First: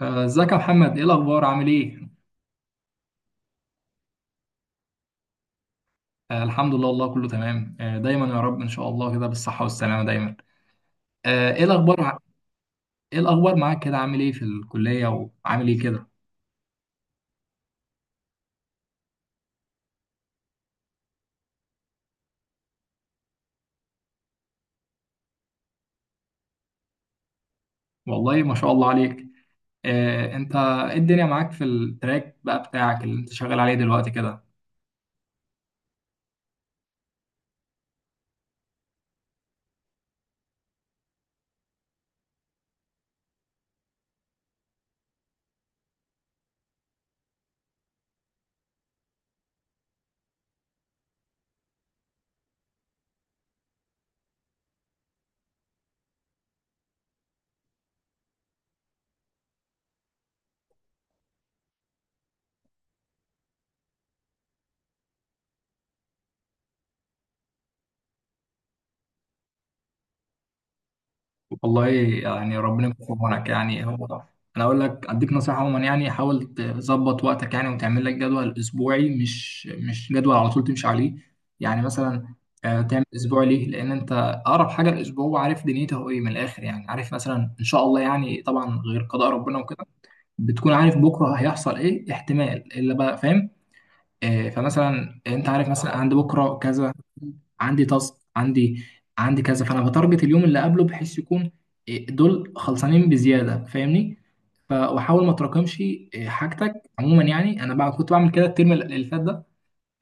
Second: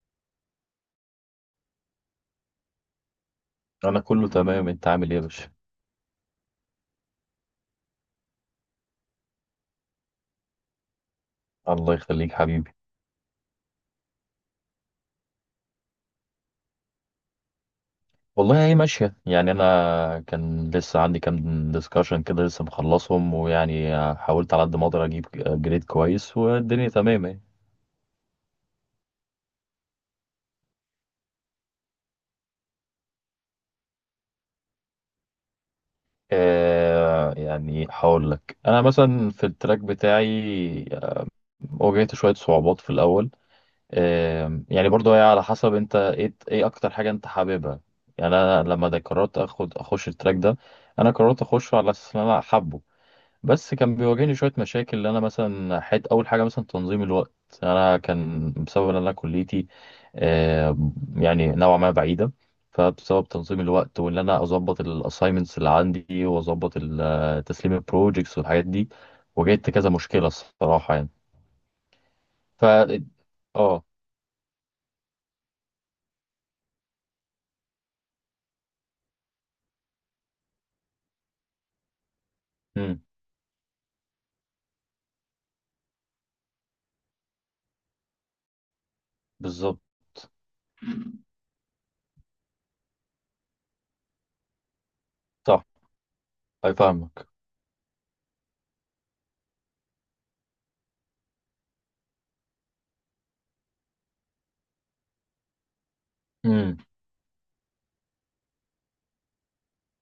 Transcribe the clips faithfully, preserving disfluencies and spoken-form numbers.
آه، ازيك يا محمد، ايه الاخبار؟ عامل ايه؟ انا كله تمام. انت عامل ايه يا باشا؟ آه الحمد لله، والله كله تمام. آه دايما يا رب، ان شاء الله كده بالصحه والسلامه دايما. آه ايه الله الاخبار ع- يخليك حبيبي. ايه الاخبار معاك كده؟ عامل ايه في الكليه؟ وعامل ايه كده؟ والله هي ماشيه، يعني انا كان لسه عندي كام ديسكشن كده لسه مخلصهم، ويعني حاولت على قد ما اقدر اجيب جريد كويس، والدنيا تمام اهي. والله ما شاء الله عليك. آه انت ايه الدنيا معاك في التراك بقى بتاعك اللي انت شغال عليه دلوقتي كده؟ آه يعني هقول لك انا مثلا في التراك بتاعي واجهت شويه صعوبات في الاول. آه يعني برضو هي على حسب انت ايه ايه اكتر حاجه انت حاببها. يعني انا لما ده قررت اخد اخش التراك ده. انا قررت اخشه على اساس ان انا حابه. بس كان بيواجهني شوية مشاكل، اللي أنا مثلا حت أول حاجة مثلا تنظيم الوقت. أنا كان بسبب إن أنا كليتي آه، يعني نوعا ما بعيدة. فبسبب تنظيم الوقت وإن أنا أظبط الأسايمنتس اللي عندي وأظبط ال- آه، تسليم البروجيكتس والحاجات دي. واجهت كذا مشكلة الصراحة يعني. والله يعني ف ربنا يكون في عونك آه يعني. هو انا اقول لك اديك نصيحه عموما، يعني حاول تظبط وقتك يعني، وتعمل لك جدول اسبوعي، مش مش جدول على طول تمشي عليه. يعني مثلا، آه، أمم. تعمل اسبوع ليه؟ لان انت اقرب حاجه الاسبوع وعارف دنيته هو ايه من الاخر، يعني عارف مثلا ان شاء الله يعني، طبعا غير قضاء ربنا بالظبط. وكده، بتكون عارف بكره هيحصل ايه احتمال، الا بقى فاهم. آه، فمثلا انت صح. عارف، مثلا عند بكره أي، كذا، فاهمك. عندي تاسك، عندي عندي كذا، فانا بتارجت اليوم اللي قبله بحيث يكون إيه، دول خلصانين بزياده، فاهمني. ف- واحاول ما تراكمش إيه، أمم. حاجتك عموما. يعني انا بقى كنت بعمل كده الترم اللي فات ده.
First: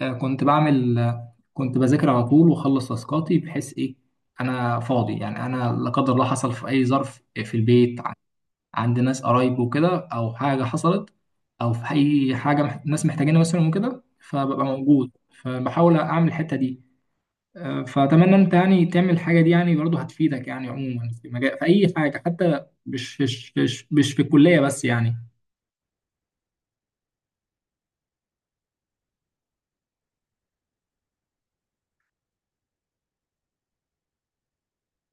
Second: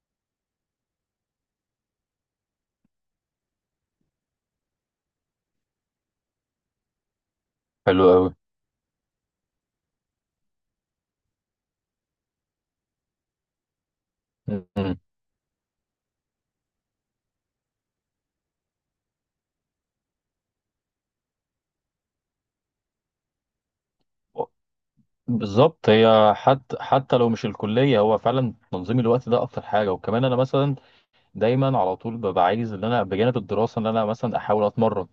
آه، كنت بعمل، آه، كنت بذاكر على طول واخلص تاسكاتي، بحيث ايه انا فاضي. يعني انا لا قدر الله حصل في اي ظرف، إيه، في البيت حلو ع- أوي. عند ناس قرايب وكده، او حاجه حصلت، او في اي حاجه مح- ناس محتاجينها مثلا وكده، فببقى أمم. موجود. فبحاول اعمل الحته دي. آه، فأتمنى أنت يعني تعمل الحاجة دي، يعني برضه هتفيدك يعني عموما، في مجال في أي حاجة حتى، مش مش مش مش في الكلية بس يعني. بالظبط، هي حتى حتى لو مش الكلية هو فعلا تنظيم الوقت ده أكتر حاجة. وكمان أنا مثلا دايما على طول ببقى عايز ان انا بجانب الدراسه ان انا مثلا احاول اتمرن،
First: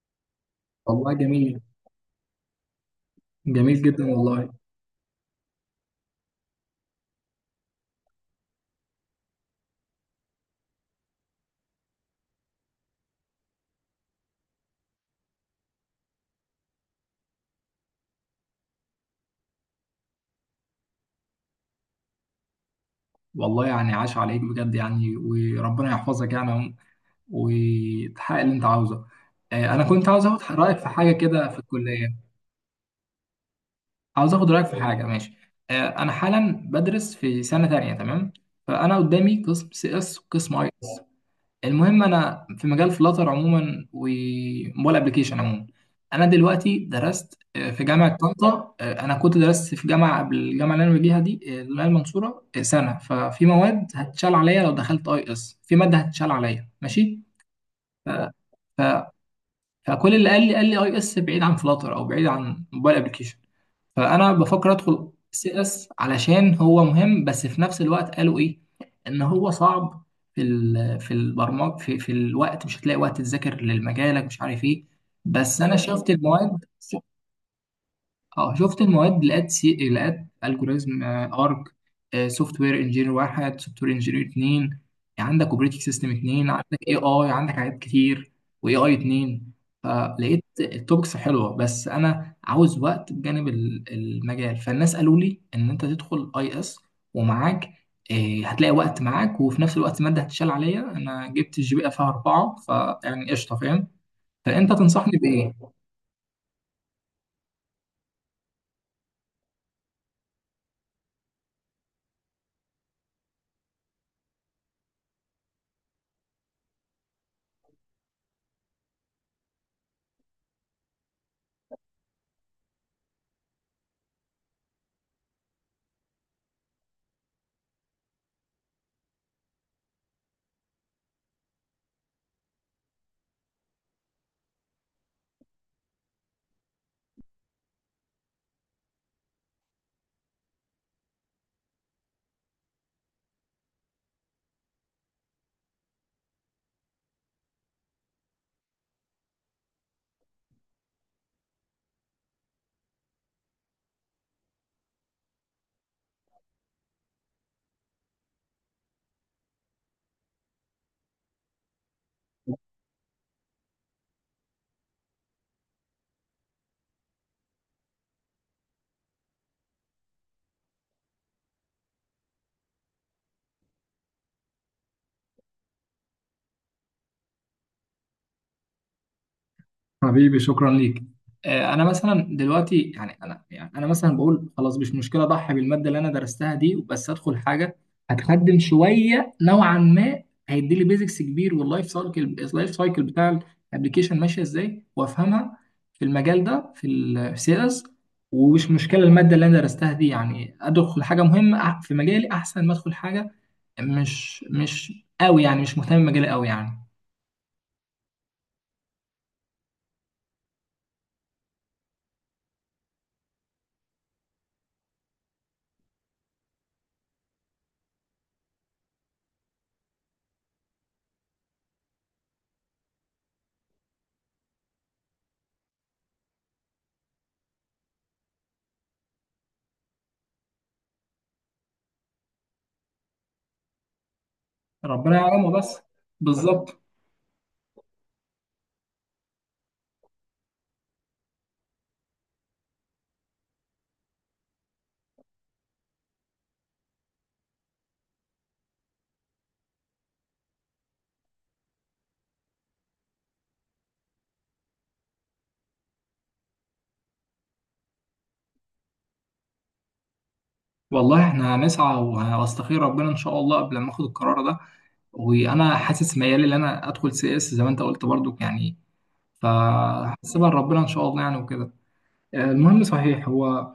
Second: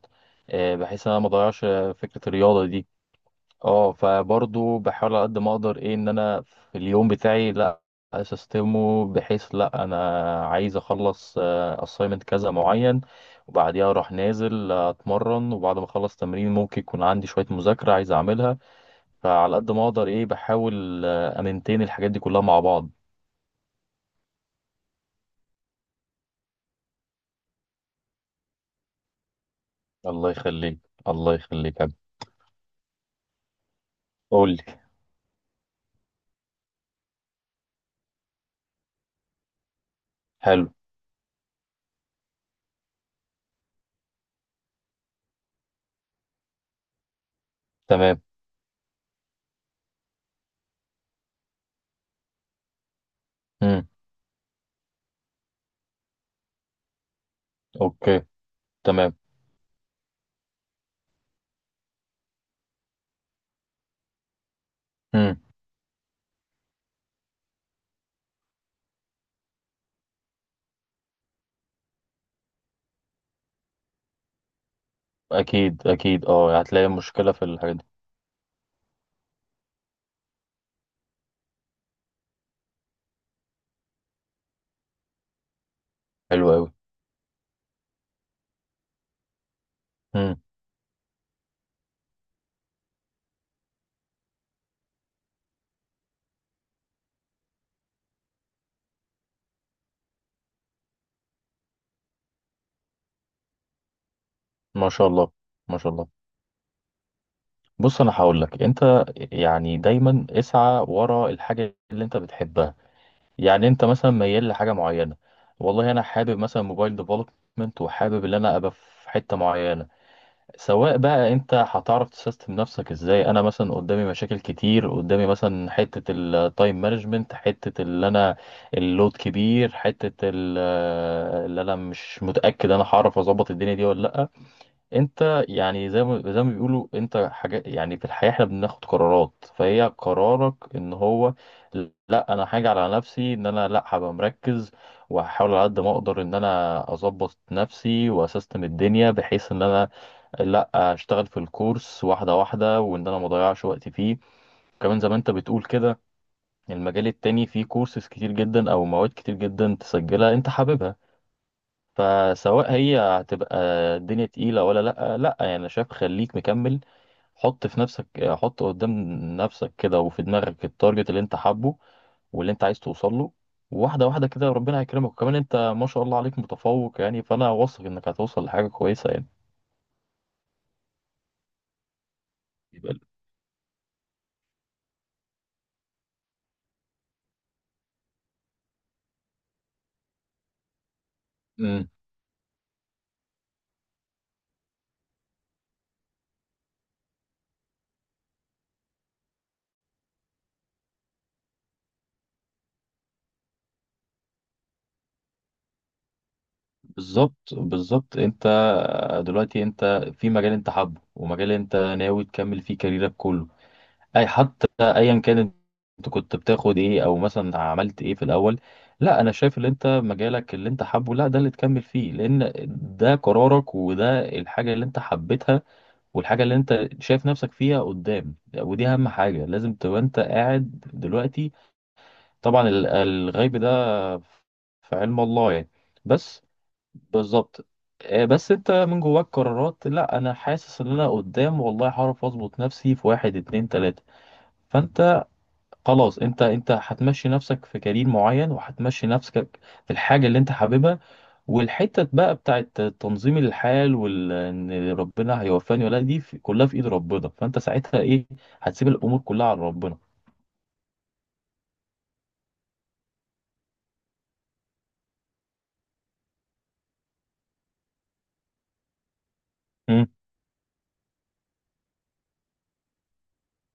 آه، بحيث ان والله انا ما جميل، اضيعش آه، فكره الرياضه دي. جميل اه جدا والله. فبرضو بحاول على قد ما اقدر ايه ان انا في اليوم بتاعي لا اسيستمه، بحيث لا انا عايز اخلص اسايمنت كذا معين وبعديها اروح نازل آه، اتمرن، وبعد ما اخلص تمرين ممكن يكون عندي شويه مذاكره عايز اعملها. فعلى قد ما اقدر ايه بحاول آه، امنتين الحاجات دي كلها مع بعض. والله يعني عاش عليك بجد يعني، وربنا يحفظك يعني عم- وتحقق اللي أنت عاوزه. آه، أنا كنت عاوز الله آخد رأيك يخليك. في حاجة الله كده في يخليك يا حبيبي. الكلية. عاوز آخد قول لي. رأيك في حاجة، ماشي؟ آه، أنا حالا بدرس في سنة تانية، تمام؟ فأنا قدامي قسم سي إس وقسم حلو. أي. المهم انا في مجال فلاتر عموما وموبايل ابلكيشن عموما. انا دلوقتي درست آه، في جامعه تمام. طنطا. آه، انا كنت درست في جامعه قبل الجامعه اللي انا فيها دي، آه، اللي هي المنصوره، آه، سنه. ففي مواد امم. هتشال عليا لو دخلت اي اس، في ماده هتشال عليا، ماشي؟ ف... اوكي. ف... تمام. فكل اللي قال لي، قال لي اي اس بعيد عن فلاتر او بعيد عن موبايل ابلكيشن. فانا بفكر ادخل امم. سي اس علشان هو مهم، بس في نفس الوقت قالوا ايه، ان هو صعب. في ال- في البرمج، في, في الوقت مش هتلاقي وقت تذاكر لمجالك، مش عارف ايه. بس انا اكيد شفت اكيد، اه المواد. هتلاقي مشكله في الحاجات دي. اه شفت المواد، لقيت سي، لقيت الجوريزم ارك، سوفت وير انجينير واحد، سوفت وير انجينير اتنين، عندك اوبريتنج سيستم حلو اتنين، قوي. عندك اي اي، عندك حاجات كتير، واي اي اتنين. امم. فلقيت التوبكس حلوه، بس انا عاوز وقت بجانب ال- المجال، فالناس قالوا لي ان انت تدخل اي اس ومعاك، آه، هتلاقي وقت معاك، وفي نفس الوقت الماده هتشال عليا، انا جبت الجي بي إيه فيها اربعه، فيعني قشطه، فاهم. فانت ما شاء تنصحني الله. بايه؟ ما شاء الله. بص انا هقول لك انت، يعني دايما اسعى ورا الحاجه اللي انت بتحبها. يعني انت مثلا ميال لحاجه معينه. والله انا حابب مثلا موبايل ديفلوبمنت وحابب ان انا ابقى في حته معينه. سواء بقى انت هتعرف تسيستم نفسك ازاي. انا مثلا قدامي مشاكل كتير، قدامي مثلا حتة التايم مانجمنت، حتة اللي انا اللود كبير، حتة ال- اللي انا مش متأكد انا هعرف اظبط الدنيا دي ولا لا. انت يعني زي ما زي ما بيقولوا، انت حاجة يعني في الحياة احنا بناخد قرارات، فهي قرارك ان هو لا انا حاجة على نفسي ان انا لا هبقى مركز، وهحاول على قد ما اقدر ان انا اظبط نفسي واسيستم الدنيا بحيث ان انا لا اشتغل في الكورس واحده واحده، وان انا ما اضيعش وقتي فيه. كمان زي ما انت بتقول كده، المجال التاني فيه كورسز كتير جدا او مواد كتير جدا تسجلها انت حاببها. فسواء هي هتبقى الدنيا تقيله ولا لا، لا يعني انا شايف خليك مكمل. حط في نفسك، حط قدام نفسك كده، وفي دماغك التارجت اللي انت حابه واللي انت عايز توصل له. واحده واحده كده ربنا هيكرمك، وكمان انت ما شاء الله عليك متفوق، يعني فانا واثق انك هتوصل لحاجه كويسه يعني. حبيبي، شكرا ليك. آه، انا مثلا دلوقتي يعني انا يعني انا مثلا بقول خلاص مش مشكله اضحي بالماده اللي انا درستها دي، بس ادخل حاجه هتخدم شويه نوعا ما، هيدي لي بيزكس كبير، واللايف يبقى- سايكل اللايف سايكل بتاع الابلكيشن ماشيه ازاي وافهمها، في المجال ده، في السيلز. ومش مشكله الماده اللي انا درستها دي، يعني ادخل حاجه مهمه أح- في مجالي، احسن ما ادخل حاجه مش مش قوي، يعني مش مهتم بمجالي قوي يعني. بالظبط. بالظبط، انت دلوقتي انت في مجال انت حابه، ومجال انت ناوي تكمل فيه كاريرك كله. اي حتى ايا كان انت كنت بتاخد ايه او مثلا عملت ايه في الاول، لا انا شايف ان انت مجالك اللي انت حابه لا ده اللي تكمل فيه، لان ده قرارك وده الحاجة اللي انت حبيتها والحاجة اللي انت شايف نفسك فيها قدام. ودي اهم حاجة لازم تبقى انت قاعد دلوقتي. طبعا ال- الغيب ده في ربنا علم الله يعلمه يعني. بس. بس. بالظبط. بالظبط. آه، بس انت من جواك قرارات لا انا حاسس ان انا قدام والله هعرف اظبط نفسي في واحد اتنين تلاتة. فانت خلاص، انت انت هتمشي نفسك في كارير معين، وهتمشي نفسك في الحاجة اللي انت حاببها. والحتة بقى بتاعت تنظيم الحال، وال ان ربنا هيوفاني ولا لأ، دي في- كلها في ايد ربنا. فانت ساعتها ايه هتسيب الامور كلها على ربنا. والله احنا هنسعى وه- واستخير ربنا ان شاء الله قبل ما اخد القرار ده. وانا حاسس ميالي ان انا ادخل سي اس زي ما انت قلت برضو يعني. امم. فهسيبها لربنا ان شاء الله يعني وكده. آه، المهم، صحيح، هو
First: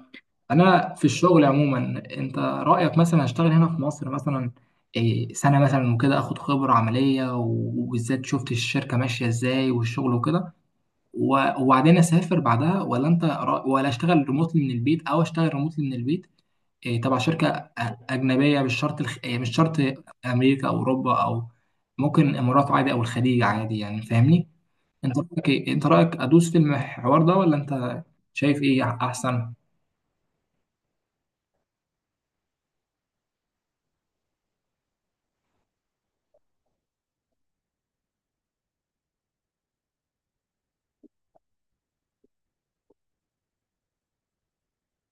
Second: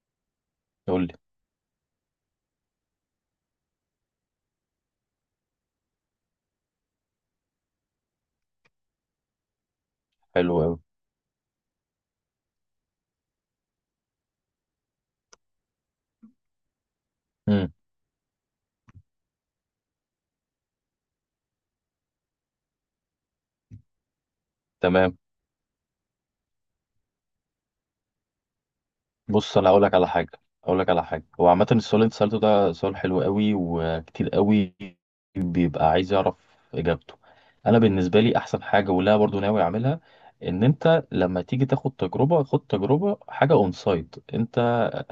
انا يقول في لي. الشغل عموما، انت رايك مثلا اشتغل هنا في مصر مثلا إيه، سنه مثلا وكده، اخد خبره عمليه، و- وبالذات شفت الشركه ماشيه ازاي والشغل وكده، حلو قوي. و- وبعدين اسافر بعدها، ولا انت رأ- ولا اشتغل ريموتلي من البيت، او اشتغل ريموتلي من البيت إيه، تبع شركة امم. أ- أجنبية، مش شرط الخ... إيه، مش شرط أمريكا أو أوروبا أو ممكن الإمارات عادي أو الخليج عادي، يعني فاهمني؟ أنت تمام. رأيك إيه؟ أنت رأيك أدوس في الحوار ده، ولا أنت شايف إيه أحسن؟ بص انا هقول لك على حاجه هقول لك على حاجه. هو عامه السؤال اللي انت سالته ده سؤال حلو قوي، وكتير قوي بيبقى عايز يعرف اجابته. انا بالنسبه لي احسن حاجه، ولا برضو ناوي اعملها، ان انت لما تيجي تاخد تجربه خد تجربه حاجه اون سايت. انت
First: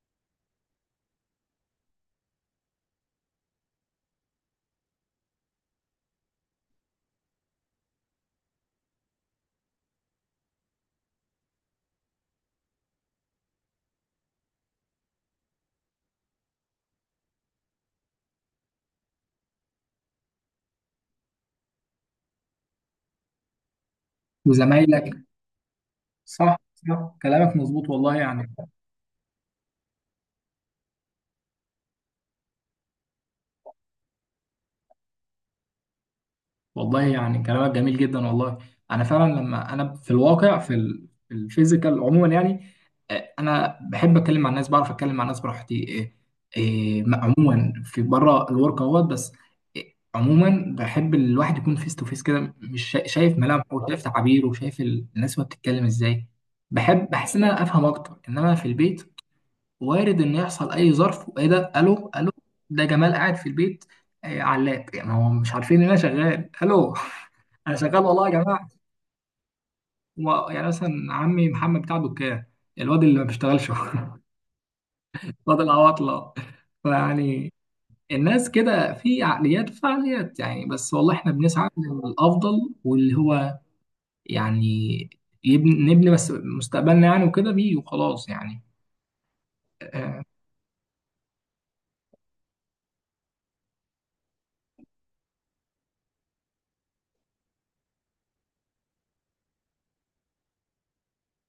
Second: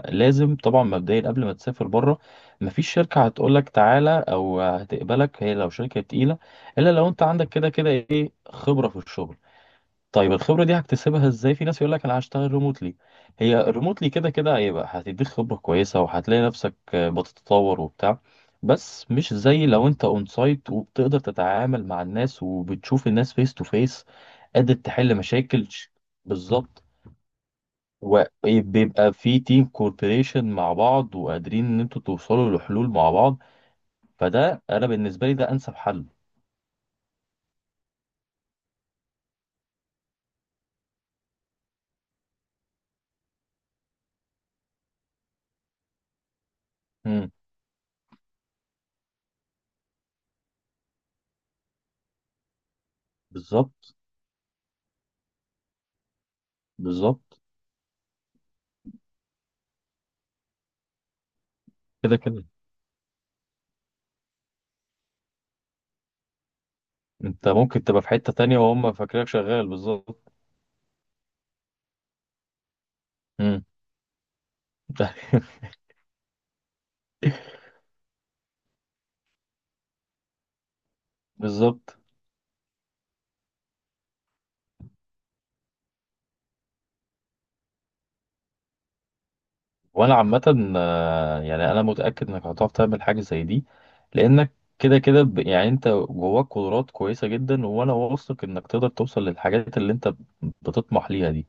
لازم طبعا مبدئيا قبل ما تسافر بره، مفيش شركه هتقول لك تعالى او هتقبلك، هي لو شركه تقيله، الا لو انت عندك كده كده ايه خبره في الشغل. طيب الخبرة دي هكتسبها ازاي؟ في ناس يقول لك انا هشتغل ريموتلي. هي ريموتلي كده كده هيبقى هتديك خبرة كويسة، وهتلاقي نفسك آه، بتتطور وبتاع. بس مش زي لو انت اون سايت وبتقدر تتعامل مع الناس وبتشوف الناس فيس تو فيس، قادر وزمايلك. تحل مشاكل ش- صح بالظبط. صح، كلامك مظبوط والله يعني. وبيبقى في تيم كوربريشن مع بعض، وقادرين ان انتوا توصلوا لحلول مع بعض. فده انا بالنسبة لي ده انسب حل. والله يعني كلامك جميل جدا والله. انا فعلا، لما انا في الواقع، في ال- في الفيزيكال عموما يعني، آه، انا بحب اتكلم مع الناس، بعرف اتكلم مع الناس براحتي. آه، آه، ما- مم. عموما في بره الورك اهوت بس. آه، عموما بحب الواحد يكون فيس تو فيس كده، مش شا- شايف ملامحه بالظبط. وشايف تعابيره وشايف ال- الناس وهي بتتكلم ازاي. بحب بحس بالظبط، ان انا افهم اكتر، انما في البيت وارد ان يحصل اي ظرف، وايه ده، الو كده الو؟ كده ده جمال قاعد في البيت. آه، علاب يعني هو مش عارفين ان انا شغال، الو؟ انت انا ممكن شغال تبقى في والله يا حتة تانية جماعه. وهم فاكرينك شغال. بالظبط. و- يعني مثلا عمي محمد بتاع دكان، الواد اللي ما مم. بيشتغلش. الواد العواطله. فيعني الناس كده في عقليات وفعاليات يعني، بس والله احنا بنسعى بالظبط. للافضل، واللي هو يعني، يبني نبني بس مستقبلنا يعني، وكده بيه وخلاص يعني. وانا آه، عامة آه، يعني انا متأكد انك هتعرف تعمل حاجة زي دي، لانك كده كده ب- يعني انت جواك قدرات كويسة جدا، وانا واثق انك تقدر توصل للحاجات اللي انت بتطمح ليها دي.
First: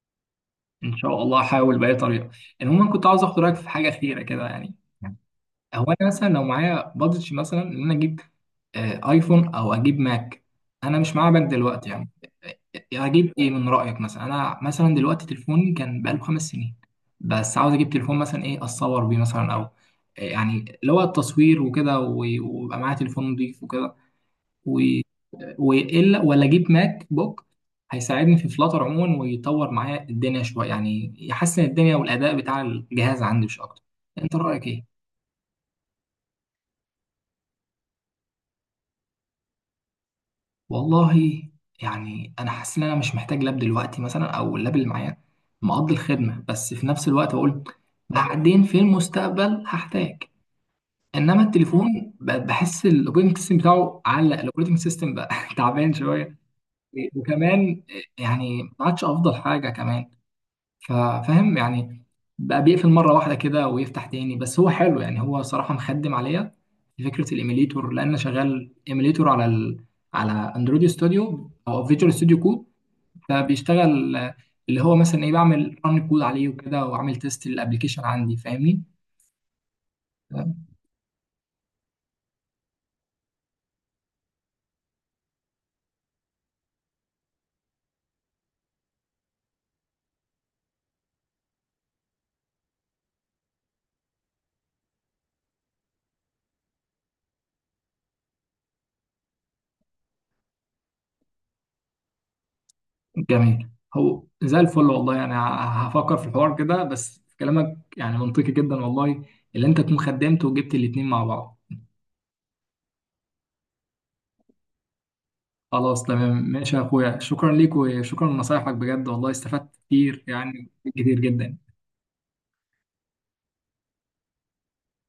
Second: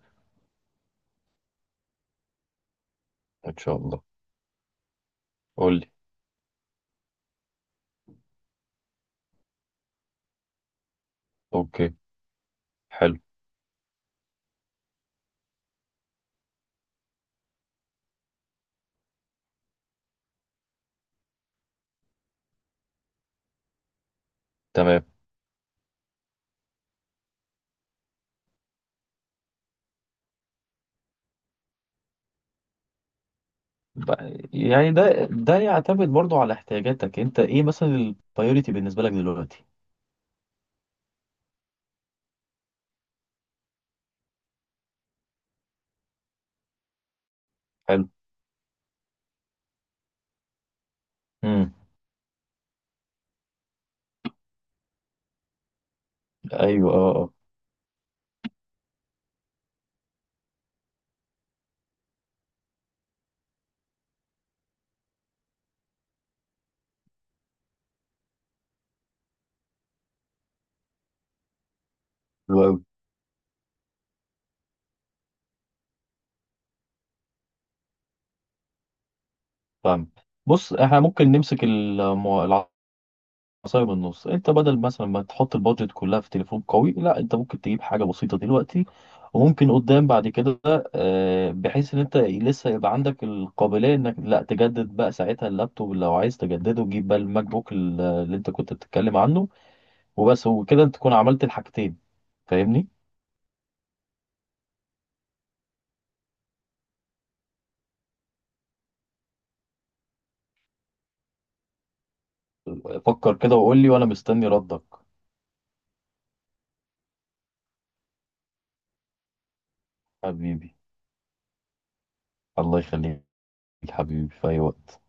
ان شاء الله هحاول باي طريقه. المهم كنت عاوز اخد رايك ان في شاء حاجه الله. اخيره كده يعني. قول هو لي. انا مثلا لو معايا بادجت مثلا ان انا اجيب آه، ايفون او اجيب ماك. انا مش معايا ماك دلوقتي اوكي. يعني. آه، آه، حلو. اجيب ايه من رايك؟ مثلا انا مثلا دلوقتي تليفوني كان بقاله خمس سنين، بس عاوز اجيب تليفون مثلا، ايه، اتصور بيه مثلا او آه، يعني اللي هو التصوير وكده، و- ويبقى معايا تليفون نضيف وكده، تمام. والا ولا اجيب ماك بوك هيساعدني في فلاتر عموما ويطور معايا الدنيا شويه يعني، يحسن الدنيا والاداء بتاع الجهاز عندي مش اكتر. انت ب- رايك يعني ايه؟ ده ده يعتمد برضو على احتياجاتك انت. ايه مثلا البايوريتي بالنسبة لك دلوقتي؟ والله يعني انا حاسس ان انا مش محتاج لاب دلوقتي مثلا، او اللاب اللي معايا مقضي الخدمه، بس في نفس الوقت بقول حلو. بعدين في المستقبل هحتاج. انما امم. التليفون ب- بحس الاوبريتنج سيستم بتاعه علق، الاوبريتنج سيستم بقى تعبان شويه. ايوه. اه اه. وكمان يعني ما عادش افضل حاجه كمان، فا- فاهم يعني. بقى بيقفل مره واحده كده ويفتح تاني، بس هو حلو يعني، هو صراحه مخدم عليا في فكره الايميليتور لان أنا شغال ايميليتور على ال... على اندرويد ستوديو او فيجوال ستوديو حلو كود. أوي. فبيشتغل آه، اللي هو مثلا ايه، بعمل ران كود عليه وكده واعمل تيست للابلكيشن عندي، فاهمني. فاهم. بص احنا ممكن نمسك المو- العصاية من النص. انت بدل مثلا ما تحط البادجت كلها في تليفون قوي، لا انت ممكن تجيب حاجة بسيطة دلوقتي، وممكن قدام بعد كده آه، بحيث ان انت لسه يبقى عندك القابلية، انك لا تجدد بقى ساعتها اللابتوب لو عايز تجدده، جيب بقى الماك بوك ال- اللي انت كنت بتتكلم عنه. وبس وكده انت تكون عملت الحاجتين. فاهمني؟ جميل. هو زي الفل والله، انا ه- هفكر في الحوار كده، بس كلامك يعني منطقي جدا والله، اللي انت تكون خدمت وجبت الاتنين مع بعض. فكر كده وقول لي وانا مستني ردك. خلاص تمام، ماشي يا اخويا، شكرا ليك وشكرا لنصايحك بجد والله، استفدت كتير يعني، حبيبي. كتير جدا. الله يخليك. حبيبي في اي وقت.